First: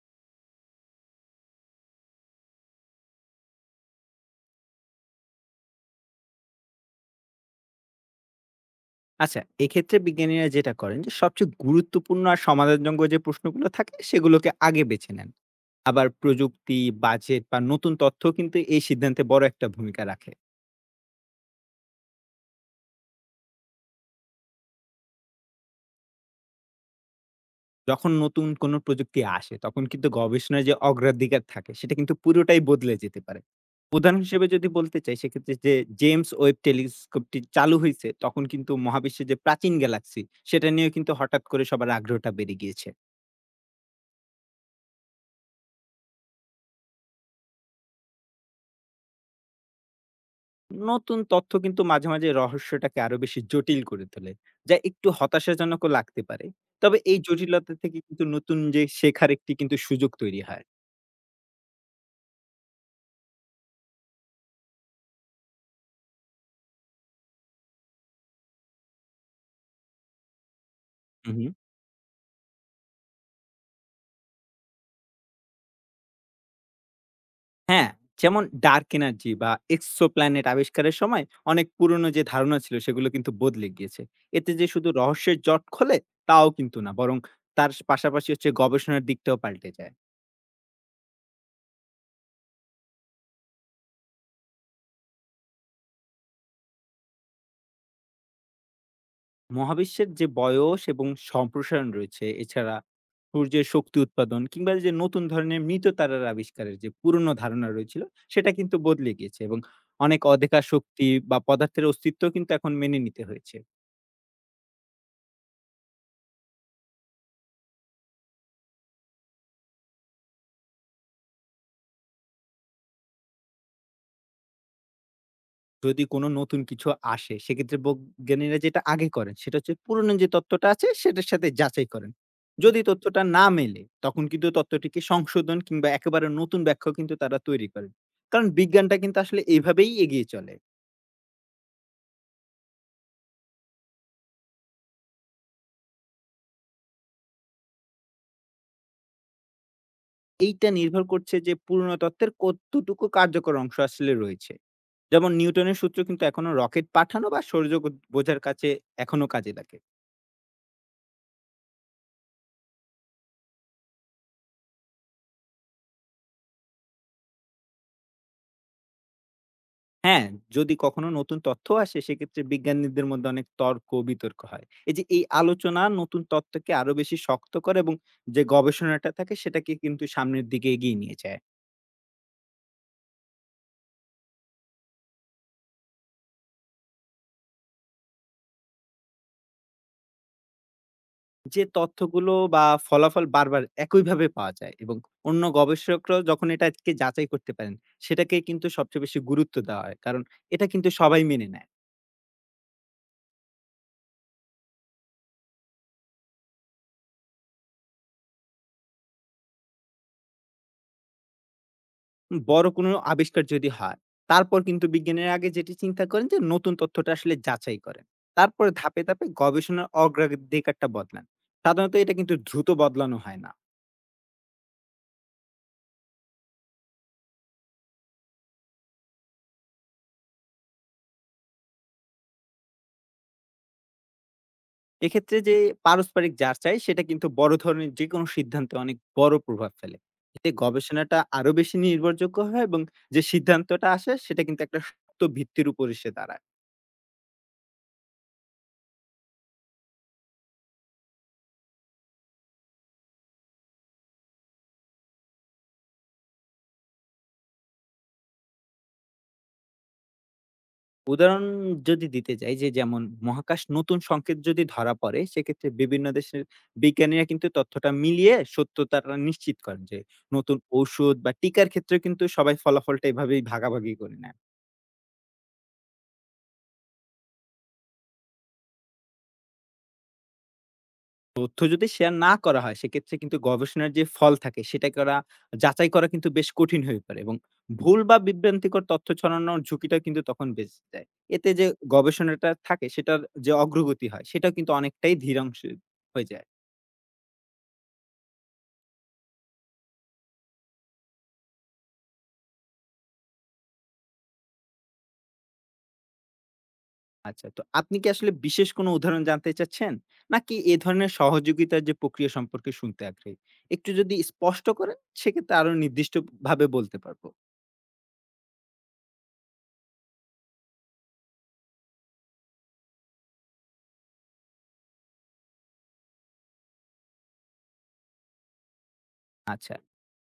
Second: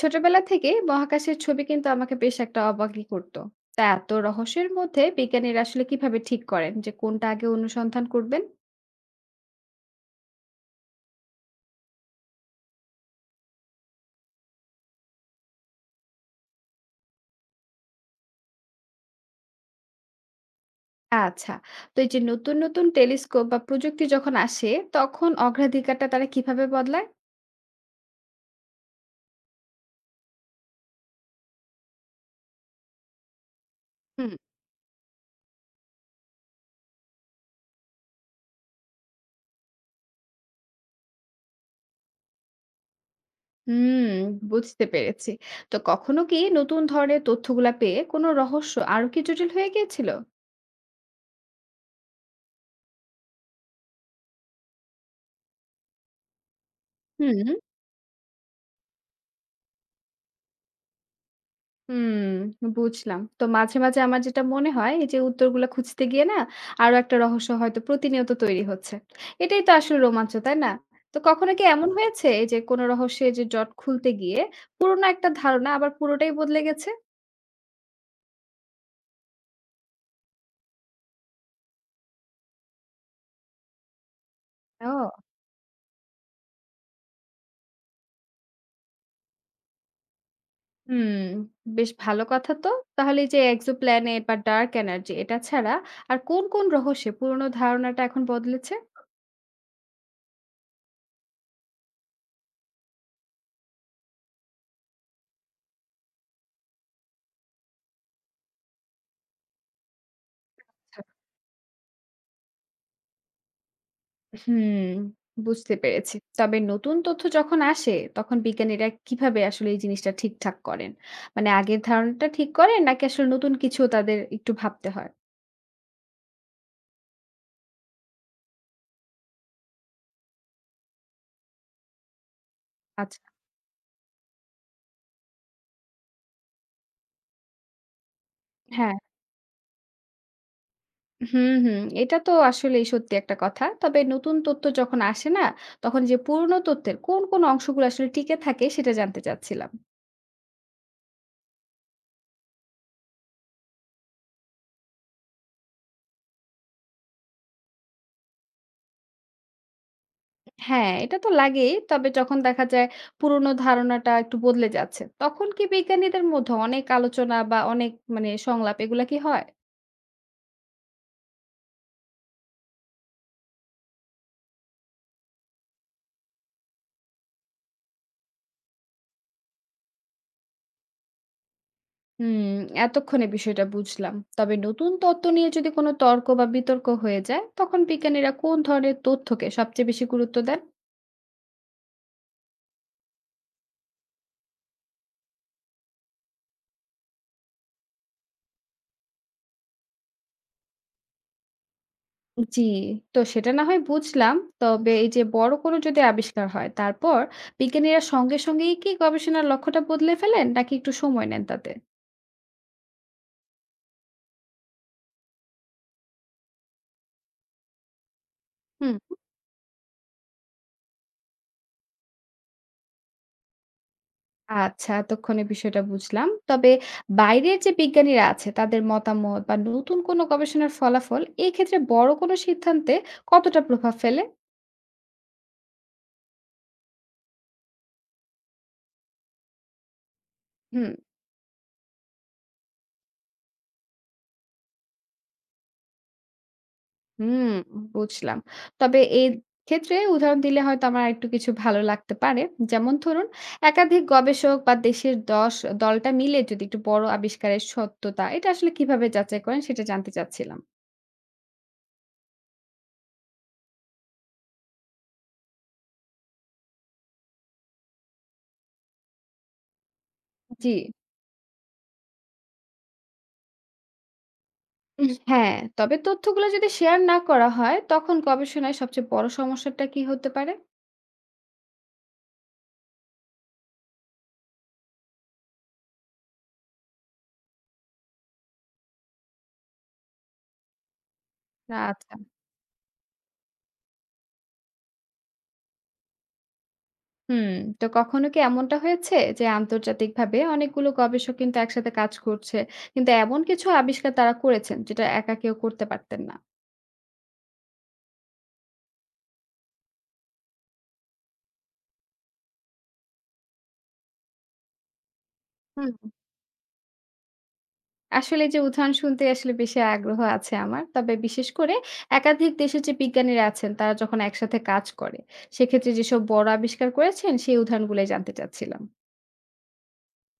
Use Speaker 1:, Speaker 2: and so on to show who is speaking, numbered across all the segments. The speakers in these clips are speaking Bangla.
Speaker 1: ছোটবেলা থেকে মহাকাশের ছবি কিন্তু আমাকে বেশ একটা অবাকই করতো। তা এত রহস্যের মধ্যে বিজ্ঞানীরা আসলে কিভাবে ঠিক করেন যে কোনটা আগে অনুসন্ধান করবেন?
Speaker 2: আচ্ছা, এক্ষেত্রে বিজ্ঞানীরা যেটা করেন যে সবচেয়ে গুরুত্বপূর্ণ আর সমাধানযোগ্য যে প্রশ্নগুলো থাকে সেগুলোকে আগে বেছে নেন। আবার প্রযুক্তি, বাজেট বা নতুন তথ্য কিন্তু এই সিদ্ধান্তে বড় একটা ভূমিকা রাখে।
Speaker 1: আচ্ছা। তো এই যে নতুন নতুন টেলিস্কোপ বা প্রযুক্তি যখন আসে, তখন অগ্রাধিকারটা তারা কিভাবে বদলায়?
Speaker 2: যখন নতুন কোনো প্রযুক্তি আসে তখন কিন্তু গবেষণার যে অগ্রাধিকার থাকে সেটা কিন্তু পুরোটাই বদলে যেতে পারে। উদাহরণ
Speaker 1: হুম।
Speaker 2: হিসেবে যদি বলতে চাই সেক্ষেত্রে যে জেমস ওয়েব টেলিস্কোপটি চালু হয়েছে তখন কিন্তু মহাবিশ্বের যে প্রাচীন গ্যালাক্সি সেটা নিয়েও কিন্তু হঠাৎ করে সবার আগ্রহটা বেড়ে গিয়েছে।
Speaker 1: হুম বুঝতে পেরেছি। তো কখনো কি নতুন ধরনের তথ্যগুলা পেয়ে কোনো রহস্য আরো কি জটিল হয়ে গিয়েছিল?
Speaker 2: নতুন তথ্য কিন্তু মাঝে, মাঝে রহস্যটাকে আরো বেশি জটিল করে তোলে। যা একটু হতাশাজনকও লাগতে পারে। তবে এই
Speaker 1: হুম।
Speaker 2: জটিলতা থেকে কিন্তু নতুন যে শেখার একটি কিন্তু সুযোগ তৈরি হয়।
Speaker 1: হুম, বুঝলাম। তো মাঝে, মাঝে আমার যেটা মনে হয়, এই যে উত্তরগুলা খুঁজতে গিয়ে না, আরো একটা রহস্য হয়তো প্রতিনিয়ত তৈরি হচ্ছে। এটাই তো আসলে রোমাঞ্চ, তাই না? তো
Speaker 2: হু, হু।
Speaker 1: কখনো কি এমন হয়েছে এই যে কোনো রহস্যের যে জট খুলতে গিয়ে পুরোনো একটা ধারণা আবার পুরোটাই বদলে গেছে?
Speaker 2: হ্যাঁ, যেমন ডার্ক এনার্জি বা এক্সোপ্ল্যানেট আবিষ্কারের সময় অনেক পুরনো যে ধারণা ছিল সেগুলো কিন্তু বদলে গিয়েছে। এতে যে শুধু
Speaker 1: ও।
Speaker 2: রহস্যের জট খোলে তাও কিন্তু না, বরং তার পাশাপাশি হচ্ছে গবেষণার দিকটাও পাল্টে যায়।
Speaker 1: হুম, বেশ ভালো কথা তো। তাহলে এই যে এক্সোপ্ল্যানেট বা ডার্ক এনার্জি এটা ছাড়া আর কোন, কোন রহস্যে পুরোনো ধারণাটা এখন বদলেছে?
Speaker 2: মহাবিশ্বের যে বয়স এবং সম্প্রসারণ রয়েছে, এছাড়া সূর্যের শক্তি উৎপাদন কিংবা এই যে নতুন ধরনের মৃত তারার আবিষ্কারের যে পুরনো ধারণা রয়েছিল, সেটা কিন্তু বদলে গিয়েছে এবং অনেক অদেখা শক্তি বা পদার্থের অস্তিত্ব কিন্তু এখন মেনে নিতে হয়েছে।
Speaker 1: হুম, বুঝতে পেরেছি। তবে নতুন তথ্য যখন আসে, তখন বিজ্ঞানীরা কিভাবে আসলে এই জিনিসটা ঠিকঠাক করেন? মানে আগের ধারণাটা ঠিক করেন নাকি আসলে নতুন কিছু তাদের একটু ভাবতে হয়?
Speaker 2: যদি কোনো নতুন কিছু আসে, সেক্ষেত্রে বৈজ্ঞানীরা যেটা আগে করেন, সেটা হচ্ছে পুরনো যে তত্ত্বটা আছে, সেটার সাথে যাচাই করেন। যদি
Speaker 1: আচ্ছা,
Speaker 2: তথ্যটা না মেলে, তখন কিন্তু তত্ত্বটিকে সংশোধন কিংবা একেবারে নতুন ব্যাখ্যা কিন্তু তারা তৈরি করেন। কারণ
Speaker 1: হ্যাঁ।
Speaker 2: বিজ্ঞানটা কিন্তু আসলে এভাবেই এগিয়ে চলে।
Speaker 1: হুম, হুম। এটা তো আসলেই সত্যি একটা কথা। তবে নতুন তথ্য যখন আসে না, তখন যে পুরনো তথ্যের কোন, কোন অংশগুলো আসলে টিকে থাকে সেটা জানতে চাচ্ছিলাম।
Speaker 2: এইটা নির্ভর করছে যে পুরনো তত্ত্বের কতটুকু কার্যকর অংশ আসলে রয়েছে। যেমন নিউটনের সূত্র কিন্তু এখনো রকেট পাঠানো বা সৌরজগৎ বোঝার কাছে এখনো কাজে লাগে।
Speaker 1: হ্যাঁ, এটা তো লাগেই। তবে যখন দেখা যায় পুরনো ধারণাটা একটু বদলে যাচ্ছে, তখন কি বিজ্ঞানীদের মধ্যে অনেক আলোচনা বা অনেক মানে সংলাপ এগুলা কি হয়?
Speaker 2: হ্যাঁ, যদি কখনো নতুন তথ্য আসে সেক্ষেত্রে বিজ্ঞানীদের মধ্যে অনেক তর্ক বিতর্ক হয়। এই যে এই আলোচনা নতুন তত্ত্বকে আরো বেশি শক্ত করে এবং যে গবেষণাটা থাকে সেটাকে কিন্তু সামনের দিকে এগিয়ে নিয়ে যায়।
Speaker 1: হুম, এতক্ষণে বিষয়টা বুঝলাম। তবে নতুন তত্ত্ব নিয়ে যদি কোনো তর্ক বা বিতর্ক হয়ে যায়, তখন বিজ্ঞানীরা কোন ধরনের তথ্যকে সবচেয়ে বেশি গুরুত্ব দেন?
Speaker 2: যে তথ্যগুলো বা ফলাফল বারবার একইভাবে পাওয়া যায় এবং অন্য গবেষকরাও যখন এটাকে যাচাই করতে পারেন সেটাকে কিন্তু সবচেয়ে বেশি গুরুত্ব দেওয়া হয় কারণ এটা কিন্তু সবাই মেনে নেয়।
Speaker 1: জি, তো সেটা না হয় বুঝলাম। তবে এই যে বড় কোনো যদি আবিষ্কার হয়, তারপর বিজ্ঞানীরা সঙ্গে সঙ্গেই কি গবেষণার লক্ষ্যটা বদলে ফেলেন নাকি একটু সময় নেন তাতে?
Speaker 2: বড় কোনো আবিষ্কার যদি হয় তারপর কিন্তু বিজ্ঞানীর আগে যেটি চিন্তা করেন যে নতুন তথ্যটা আসলে যাচাই করেন, তারপরে
Speaker 1: হুম।
Speaker 2: ধাপে ধাপে গবেষণার অগ্রাধিকারটা বদলান। সাধারণত এটা কিন্তু দ্রুত বদলানো হয় না।
Speaker 1: আচ্ছা, এতক্ষণে বিষয়টা বুঝলাম। তবে বাইরের যে বিজ্ঞানীরা আছে, তাদের মতামত বা নতুন কোনো গবেষণার ফলাফল এই ক্ষেত্রে বড় কোনো সিদ্ধান্তে কতটা প্রভাব ফেলে?
Speaker 2: এক্ষেত্রে যে পারস্পরিক যাচাই সেটা কিন্তু বড় ধরনের যে কোনো সিদ্ধান্তে অনেক বড় প্রভাব ফেলে। এতে
Speaker 1: হুম।
Speaker 2: গবেষণাটা আরো বেশি নির্ভরযোগ্য হয় এবং যে সিদ্ধান্তটা আসে সেটা কিন্তু একটা শক্ত ভিত্তির উপর এসে দাঁড়ায়।
Speaker 1: হুম, বুঝলাম। তবে এই ক্ষেত্রে উদাহরণ দিলে হয়তো আমার আরেকটু কিছু ভালো লাগতে পারে। যেমন ধরুন একাধিক গবেষক বা দেশের দশ দলটা মিলে যদি একটু বড় আবিষ্কারের সত্যতা এটা আসলে কিভাবে যাচাই করেন সেটা জানতে চাচ্ছিলাম।
Speaker 2: উদাহরণ যদি দিতে যাই, যে যেমন মহাকাশ নতুন সংকেত যদি ধরা পড়ে সেক্ষেত্রে বিভিন্ন দেশের বিজ্ঞানীরা কিন্তু তথ্যটা মিলিয়ে সত্যতাটা নিশ্চিত করেন। যে নতুন
Speaker 1: জি।
Speaker 2: ঔষধ বা টিকার ক্ষেত্রেও কিন্তু সবাই ফলাফলটা এভাবেই ভাগাভাগি করে নেয়।
Speaker 1: হ্যাঁ, তবে তথ্যগুলো যদি শেয়ার না করা হয় তখন গবেষণায় সবচেয়ে বড় সমস্যাটা কি হতে পারে?
Speaker 2: তথ্য যদি শেয়ার না করা হয় সেক্ষেত্রে কিন্তু গবেষণার যে ফল থাকে সেটা করা যাচাই করা কিন্তু বেশ কঠিন হয়ে পড়ে, এবং ভুল বা বিভ্রান্তিকর তথ্য ছড়ানোর ঝুঁকিটা কিন্তু তখন বেঁচে যায়। এতে যে
Speaker 1: আচ্ছা।
Speaker 2: গবেষণাটা থাকে সেটার যে অগ্রগতি হয় সেটা কিন্তু অনেকটাই ধীরাংশ হয়ে যায়।
Speaker 1: হুম, তো কখনো কি এমনটা হয়েছে যে আন্তর্জাতিকভাবে অনেকগুলো গবেষক কিন্তু একসাথে কাজ করছে, কিন্তু এমন কিছু আবিষ্কার তারা করেছেন যেটা একা কেউ করতে পারতেন না?
Speaker 2: আচ্ছা, তো আপনি কি আসলে বিশেষ কোনো উদাহরণ জানতে চাচ্ছেন নাকি এ ধরনের সহযোগিতার যে প্রক্রিয়া সম্পর্কে শুনতে আগ্রহী? একটু যদি স্পষ্ট করেন সেক্ষেত্রে আরো
Speaker 1: হুম,
Speaker 2: নির্দিষ্ট ভাবে বলতে পারবো।
Speaker 1: আসলে এই যে উদাহরণ শুনতে আসলে বেশি আগ্রহ আছে আমার। তবে বিশেষ করে একাধিক দেশের যে বিজ্ঞানীরা আছেন তারা যখন একসাথে কাজ করে, সেক্ষেত্রে যেসব বড় আবিষ্কার করেছেন সেই উদাহরণগুলাই জানতে চাচ্ছিলাম।
Speaker 2: আচ্ছা,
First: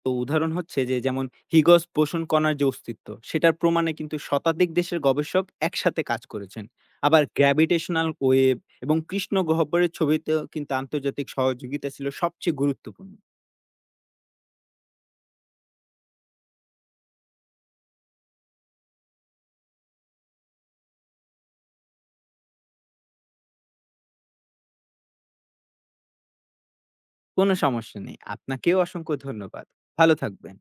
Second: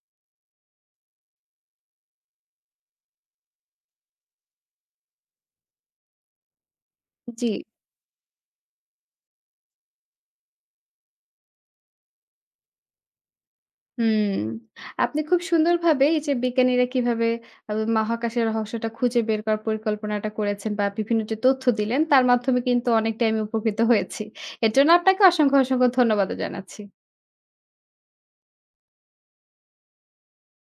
Speaker 2: তো উদাহরণ হচ্ছে যে, যেমন হিগস বোসন কণার যে অস্তিত্ব সেটার প্রমাণে কিন্তু শতাধিক দেশের গবেষক একসাথে কাজ করেছেন। আবার
Speaker 1: জি।
Speaker 2: গ্র্যাভিটেশনাল ওয়েভ এবং কৃষ্ণ গহ্বরের ছবিতেও কিন্তু আন্তর্জাতিক সহযোগিতা ছিল সবচেয়ে গুরুত্বপূর্ণ।
Speaker 1: হুম, আপনি খুব সুন্দরভাবে এই যে বিজ্ঞানীরা কিভাবে আ মহাকাশের রহস্যটা খুঁজে বের করার পরিকল্পনাটা করেছেন বা বিভিন্ন যে তথ্য দিলেন, তার মাধ্যমে কিন্তু অনেকটাই আমি উপকৃত হয়েছি। এর জন্য আপনাকে অসংখ্য, অসংখ্য ধন্যবাদও জানাচ্ছি।
Speaker 2: কোনো সমস্যা নেই, আপনাকেও অসংখ্য ধন্যবাদ। ভালো থাকবেন।